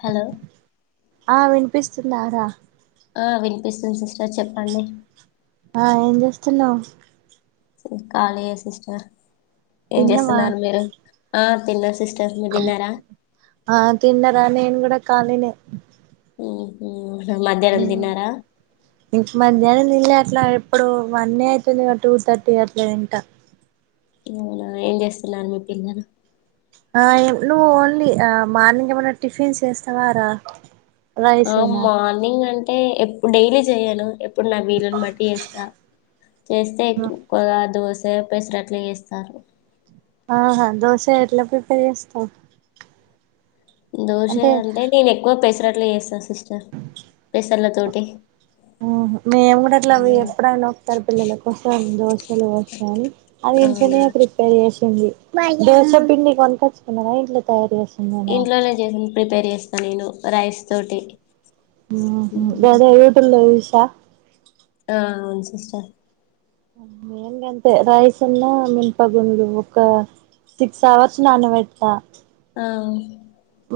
Hello ప్పిస్తుందారా ఆ వినిపిస్తుంది సిస్టర్ చెప్పండి ఆ ఏం చేస్తున్నవ్ అసల్ కాలియే సిస్టర్ ఏం తిన్నావా చేస్తున్నారు మీరు ఆ తిన్న సిస్టర్ మీరు తిన్నారా ఆ తిన్నరా నేను కూడా కాలినే ఊహు ఊ ఇప్ మధ్యానం తినలే అట్లా ఇప్పుడు వన్ ఏ ఐతుంది టూ థర్టీ అట్లా తింటా అవునా ఏం చేస్తున్నారు మీ పిల్లలు ఆ నువ్వు ఓన్లీ ఆ మార్నింగ్ ఏమనా టిఫిన్స్ చేస్తావా రా ఆ రైసేనా మార్నింగ్ అంటే ఎప్ డైలీ చేయను ఎప్ ఇప్పుడు నా వీళ్లుని బట్టి చేస్తా చేస్తే గా దోశ రేప్ పెసరట్లు ఏస్తరు ఆహా దోశ ఎట్ల ప్రిపేర్ చేస్తవ్ దోషే అంటే నేను ఎక్కువ పెసరట్లే చేస్తా సిస్టర్ పెసల తోటి ఏం లే ఆ మేము కూడా అట్లా అవి ఎప్పుడనా ఒకసారి పిల్లలకోసం దోశలు ఓసు గాని అది ఇం అవునా ధనియా ప్రిపేర్ చేసింది దోస పిండి కలుపచ్చుకున్నావ ఇంట్ల తయారు చేసి ఇంట్లోనే జల్దీ ప్రిపేర్ చేస్తా నేను రైస్ తోటి ఊహు మ్మ్. దాని యూటు లో చూసా ఆ అవును సిస్టర్ అమ్ నేన్ గంతే రయిసున్నా మినుప గుండ్లు ఒక తిక్స్ అవర్స్ నాన్న పెడతా అవును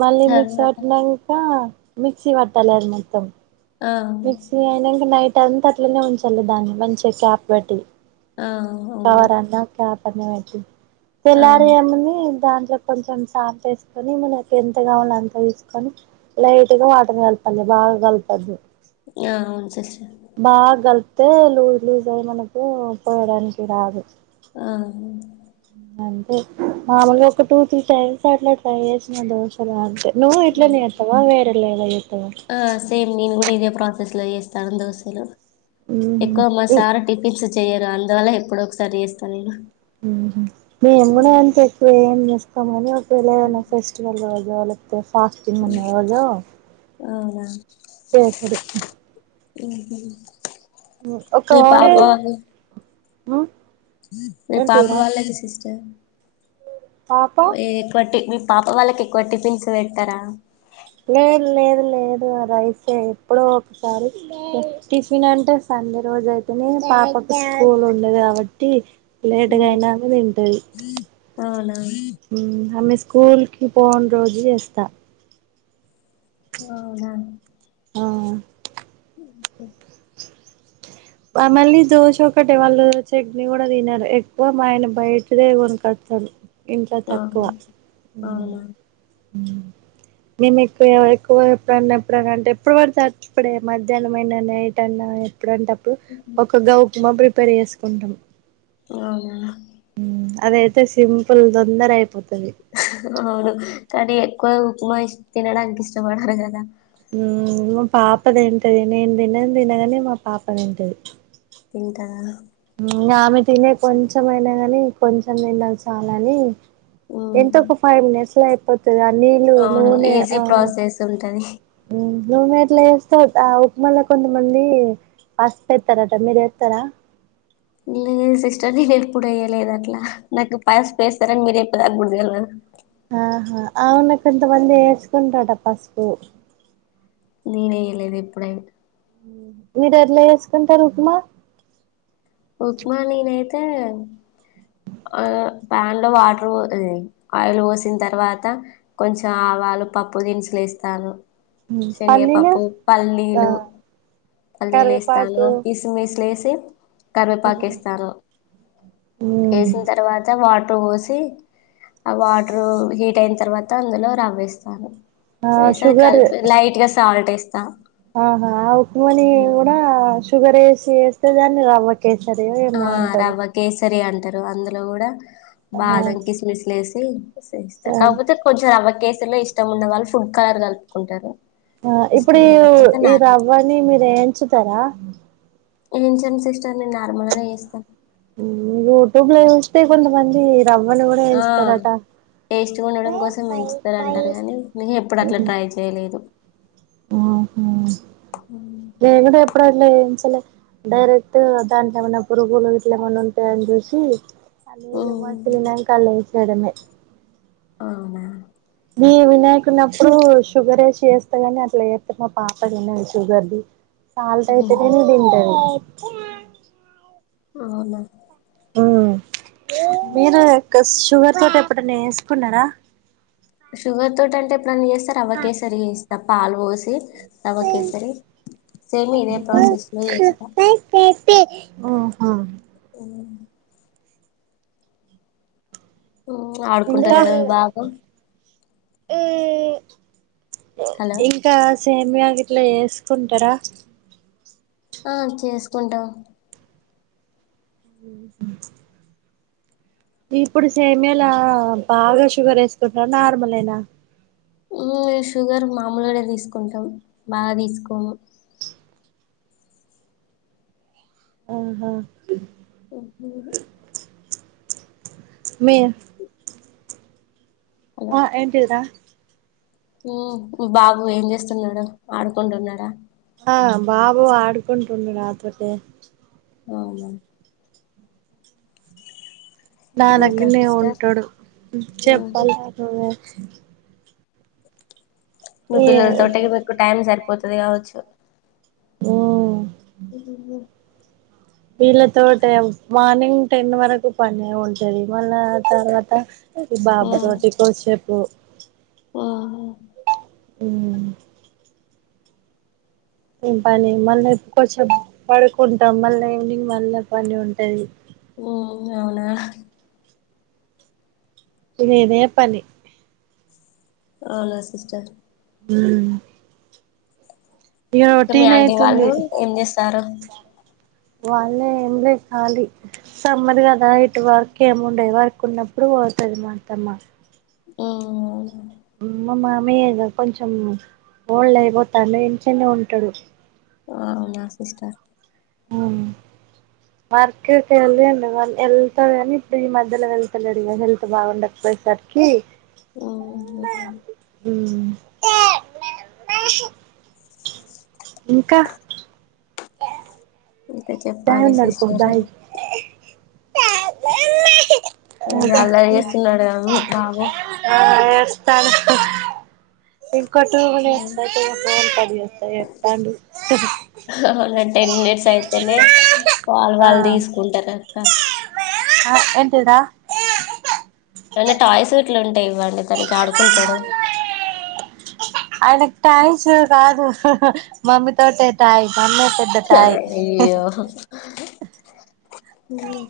మళ్ళీ మిక్సీ పట్టినాక మిక్సీ పట్టాలి అది మొత్తం ఆ మిక్సీ అయినాంక నైట్ అంతా అట్లనే ఉంచాల దాన్ని మంచిగా క్యాప్ పెట్టి ఆ అవును కవర్ అన్న క్యాప్ పెట్టి ఆ తెల్లరి ఏముంది. దాంట్లో కొంచెం సాల్ట్ వేసుకొని నీకు ఎంత కావాల అంత తీసుకొని లైట్ గా వాటర్ కలుపు మళ్ళీ బాగా కాలుపోదు యావున్ శేశి బాగా కలుపుతే లూజ్ లూజ్ అయి మనకు పోయడానికి రాదు, ఆ అంతే మామలుగా ఒక టూ త్రీ టైమ్స్ అట్లా ట్రై చేసిన దోశలో అంతే నువ్వు ఇట్ల ఉమ్. నే చేత్తవా వేరేలాగా చెత్తవా ఆ సేమ్ నేను కూడా ఇదే ప్రాసెస్ లో చేస్తాను, దోలు ఎక్కువ మా ఉహు సార్ టిఫిన్స్ చెయరు అందువల్ల ఎప్పుడో ఒకసారి చేస్తా నేను ఉహు ఉమ్, కొంతమంది ఒకవేళనా ఫెస్టివల్ రోజు లేకపోతే ఫాస్టింగ్ ఉన్న రోజు, అవునా చేసుడే ఉహు మీ ఒక్కడ పాప వాళ్ళు మీ పాప రాలేదా సిస్టర్ పాప ఏ కట్టి పాప వాళ్ళకి ఎక్కువ టిఫిన్స్ పెడతారా లేదు లేదు లేదు రైసే ఎప్పుడో ఒకసారి టిఫిన్ అంటే స సండే రోజ అయితేనే పాపకు స్కూల్ ఉండదు కాబట్టి, అవునా లేట్గానే తింటది, అవునా ఉ అన్ని స్కూల్కి పోన్ రోజులు చేస్తా ఆహా మళ్ళీ దోశ ఒకటే వాళ్ళు చట్నీ కూడా తినారు ఎక్కువ మా ఆయన బయటదే కొనుకోతారు, ఇంట్ల తక్కువ అవును, ఉ అవునా ఉ మేము ఎక్కువ ఎక్కువ ఎప్పుడన్నా ఎప్పుడన్నా అంటే ఎప్పుడు పడుతేచ్చపడే మధ్యాహ్నంమయినా నైట్ అన్నా ఎప్పుడంటేప్పుడు ఒక గా ఉప్మా ప్రిపేర్ చేసుకుంటాం, ఇగా మళ్ల అది అయితే సింపుల్గా తొందర అయిపోతది. అవును కానీ ఎక్కువ ఉప్మా ఇ తినడానికి ఇష్టపడారు కదా, మా పాప తింటది నేను తిిననే తినము గాని మా పాప తింటది. తింటా ఆమె తినే కొంచెమై అయినా కాని కొంచెం తిన్న చాలని ఉమ్ ఎంత ఒక ఫైవ్ మినిట్స్ లో అయిపోతది ఆ నీళ్లు, అవును నూనె ఈజీ ఆ ప్రాసెస్ ఉంటది నూనె ఎట్లా వేస్తా ఆ ఉప్మాలా కొన్ని మళ్ళీ పసుపు వేత్తరట మీరు వేత్తరా, లేదు సిస్టర్ నేను ఎప్పుడు అయ్యలేదు అట్లా నాకు పైస్ వేస్తారని మీరు ఎప్ప తాగ ఆహా అవున కొంతమంది వేస్కంట్రట పసుపు నేనే కదా ఎపుడైనా మీరు ఎట్లా చేసుకుంటారు, ఉప్మా ఉప్మా నేను అయితే ప్యాన్ లో వాటర్ ఆయిల్ పోసిన తర్వాత కొంచం అవా అల్లా పప్పుదినుసులు వేస్తాను పల్లీలు శనగపప్పు, ఆ పల్లీలు పల్లీలు వేస్తాను, కరివేపాకు మీస్ మిస్ లెస్ కరివేపాకిస్తాను ఉమ్ వేసిన తర్వాత వా వాటర్ పోసి ఆ వాటరు హీట్ అయిన తర్వాత అందులో రవ్వేస్తాను, ఆ వేసి అది షుగర్ కలిపి లైట్ గా సాల్ట్ వేస్తా ఆహా ఆ ఉప్మాని కూడా షుగర్ వేసి వేస్తే దాన్ని రాబట్టి కేసరి ఏమో అంటారు. సరే అంటారు అందులో కూడా ఆహా బాదం కిస్మిస్ లేసి స్తారు కాకపోతే కొంచెం రవ్వకేసులో ఇష్టం ఉన్న వాళ్ళు ఫుడ్ కలర్ కలుపుకుంటారు ఆ ఇప్పుడు ఇష్టం ఈ లేకపోతే ఈ నార్మల్ రవ్వని మీరు వేయించుతారా ఏయిచను సిస్టర్ నేను నార్మల్ గానే చేస్తాను యూట్యూబ్ లో చేస్తే కొంతమంది రవ్వని కూడా ఆ ఏస్తారట టేస్ట్గా ఉండడం కోసం ఎంచుతారు అంటారు కాగానీ నను ఎప్పుడు అట్లా ట్రై చేయలేదు ఆహా లేగంటే ఎప్పుడూ అట్లా వేయించాలే డైరెక్ట్ దాంట్లో ఏమైనా పురుగులు ఇట్ల ఏమన్నా ఉంటాయని చూసి అన్నీ ఇలా ఉమ్, మాసలున్నాయి ఇట్టు సైడు ఉన్నాయి. అవునా ఇ వినాయకున్నప్పుడు షుగర్ వేసి చేస్తా గాని అట్లా చేస్తంది మా పాప తిన్నాదు షుగర్ది పాల ఉహు, టైపు అయితేనే తింటది అవునా ఉమ్ మీరు షుగర్ తోటి ఎప్పుడన్నా వేసుకున్నారా షుగర్ తోటి అంటే ఎప్పుడున్న చేస్తారు రవ్వ కేసరి చేస్తా పాలు పోసి రవ్వ కేసరే సేమ్ ఇదే ప్రాసెస్ లో చేస్తా ఉహుమ్ ఉమ్ ఆడుకుంటారు ఇడా విభాగం ఆ హలో ఇంకా సేమియా గ ఇట్లా వేసుకుంటారా ఆ చేసుకుంటాం ఉమ్ ఇప్పుడు సేమియాలా బాగా షుగర్ వేసుకుంటారా నార్మల్ ఏనా ఉమ్ షుగర్ మామూలునే తీసుకుంటాం బాగా తీసుకోము ఉహుమ్ ఉహుహు మే అలా ఆ ఏంటిది రా ఉమ్ బాబు ఏం చేస్తున్నాడు ఆడుకుంటున్నాడా ఆ బాబు ఆడుకుంటుండు రాత్రికే అవును నా ఇంకా దగ్గరనే సిస్టర్ ఉంటాడు చెప్పాలి నాకు మీ పిల్లల తోటి మీకు టైం సరిపోతది కావచ్చు మ్మ్ ఉమ్ వీళ్ళతోటే మార్నింగ్ టెన్ వరకు పని ఉంటది మళ్ళా తర్వాత బాబు తోటి కోసేపు ఆహా అమ్ ఏం పని మళ్ళీ ఇప్పుడు కొంచెం పడుకుంటాం మళ్ళా ఈవినింగ్ మళ్ళీ పని ఉంటది ఉమ్ అవునా ఇదిదే పని అవునా సిస్టర్ హమ్ ఈగ మీ రొటీన్ ఆంటీ అయితుంది వాళ్ళు ఏం చేస్తారు వాళ్ళే ఏమి లే కాలి సమ్మర్ కదా ఇటు వర్క్ ఏముండేది వర్క్ ఉన్నప్పుడు ఎప్రూవ్ అవుతుంది మాత్రమ్మా ఓమ్ అమ్మ మామయ్యద కొంచెం ఓల్డ్ అయిపోతాడు ఇంచనే ఉంటాడు అవునా సిస్టర్ ఉమ్ మార్కట్ వెళ్ళిం డా మళ్ళ ఎల్ డు కానీ ఇప్పుడు ఈ మధ్యలో వెళ్తలేడు ఇ హెల్త్ బాగుండకపోయేసరికి ఉమ్ అదేలే ఏ ఇంకా ఇంకా దాయి చెప్పాలి ఉన్నడు పో సిస్టరు దాయి ఏంటి అల్లరి ఉమ్ చేస్తున్నాడుగా మీ బాబు ఉరుకో ఇస్తాడు. అక్కో [unintelligible] [unintelligible] అ అవు టెన్ మినిట్స్ అయిపోయినయి పాలు ఆ వాళ్ళు తీసుకుంటారు అక్క ఆ ఎంటిదా ఏన్న టాయ్స్ ఇట్లు ఉంటే ఇవ్వండి తనకి ఆడుకుంటాడు ఆయన టాయిస్ కాదు మమ్మీ తోటే టాయి మమ్మే పెద్ద టాయి ఉమ్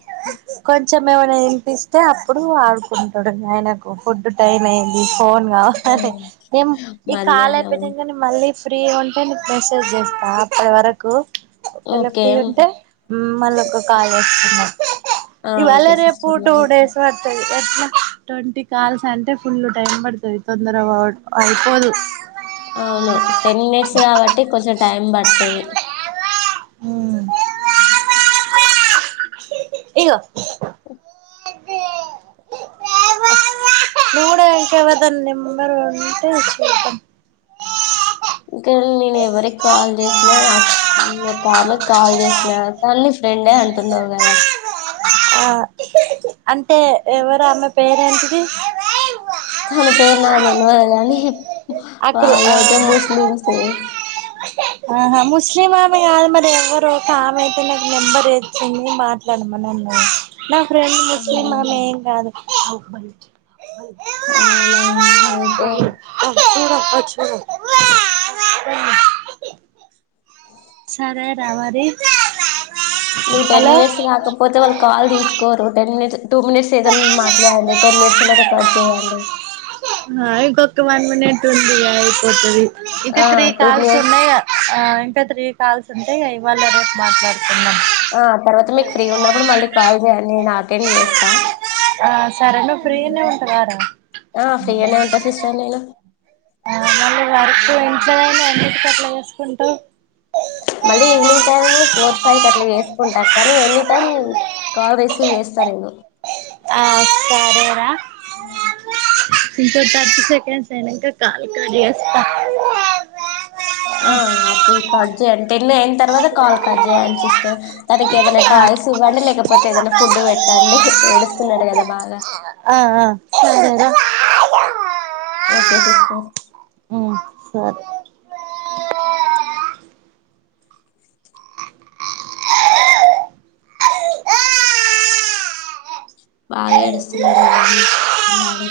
కొంచెం ఏమైనా తినిపిస్తే అప్పుడు ఆడుకుంటాడు ఆయనకు ఫుడ్ టైం అయింది ఫోన్ కావ ఆ అ నేం ఈ కాల్ మధ్యాహ్నం అయిపోయిట్ట కానీ మళ్ళీ ఫ్రీ ఉంటే నీకు మెసేజ్ చేస్తా అప్పటి వరకు ఒకవేళ ఓకే ఫ్రీ ఉంటే మళ్ళ ఒక కాల్ చేస్తున్నారు ఆ ఇవాళ ఓకే రేపు సిస్టర్ టూ మరైతే డేస్ వర్క్ ఎట్లా ట్వంటీ కాల్స్ అంటే ఫుల్ టైమ్ పడుతుంది తొందరగా అయిపోదు అవును టెన్ మినిట్స్ కాబట్టి కొంచెం టైం పడుతుంది హమ్ ఇగో ఆ అే మూడే కదా ఇంకా ఎవరిది నంబర్ ఉంటే ఇంకా నేను ఎవరికీ కాల్ చేసిన ఒక ఆమెకి కాల్ చేసిన తన్ని ఫ్రెండే అంటున్నావు కదా ఆ అంటే ఎవరా అమ్మె పేరెంటిది తన పేరు నాకు తెలవదు కానీ అగ్రు వాళ్ళయితే ఆహా ముస్లిమ్స్ ఆహా ముస్లిం ఆమె కాదు మరి ఎవ్వరు ఒక ఆమె అయితే నాకు నెంబర్ వచ్చింది మాట్లాడమనండి నా ఫ్రెండ్ ముస్లిం అవును ఆమె ఏమె కాదు అవును అయితే వచ్చి పోను సరే రా వరి నువ్వు టెన్ మినిట్స్ కాకపోతే వాళ్ళు కాల్ తీసుకోరు టెన్ మినిట్స్ టూ మినిట్స్ ద మాట్లాడండి టెన్ మినిట్స్ కచ్ చేయండి ఒక వన్ మినిట్ ఉంది అయిపోతుది ఇది ఆ త్రీ టూ కాల్స్ మినిట్స్ ఉన్నాయి ఆ త్రి కాల్స్ ఉంటే ఇవాళ్ళ రేపు మాట్లాడుకుందాం ఆ తర్వాత మీకు ఫ్రీ ఉన్నప్పుడు మళ్ళీ కాల్ చేయండి నేను అటెండ్ చేస్తా ఆ సరే నువ్వు ఫ్రీనే ఉంట కాదా ఆ ఫ్రీగానే ఉంటా సిస్టర్ నేను మళ్ళీ వర్క్ ఇంట్లోదైనా అన్నింటికట్లా చేసుకుంటూ మళ్ళీ ఈవినింగ్ టైమ్ ఫోర్ ఫైవ్ కు అట్లా చేసుకుంటా కానీ ఎనీ టైమ్ కాల్ రిసీవ్ చేస్తా నేను వీళ్ళే ఆ సరే ఆమ్ ఇంకో తర్టీ సెకండ్స్ అయినాకా నేను కాల్ కట్ చేస్తా ఆ అప్పుడు కట్జయడి టెన్ అయిన తర్వాత కాల్ కట్జ చేయయండి సిస్టర్ తనికి ఏదైనా టాయ్ స్ ఇవ్వండి లేకపోతే ఏదైనా ఫుడ్ పెట్టండి ఏడుస్తుకున్నాడు కదా బాగా ఆ ఆ ఓకే సిస్టర్ ఆ సరే బాగా ఎడుస్తున్నారుడు కదా [inaudible] ఎడు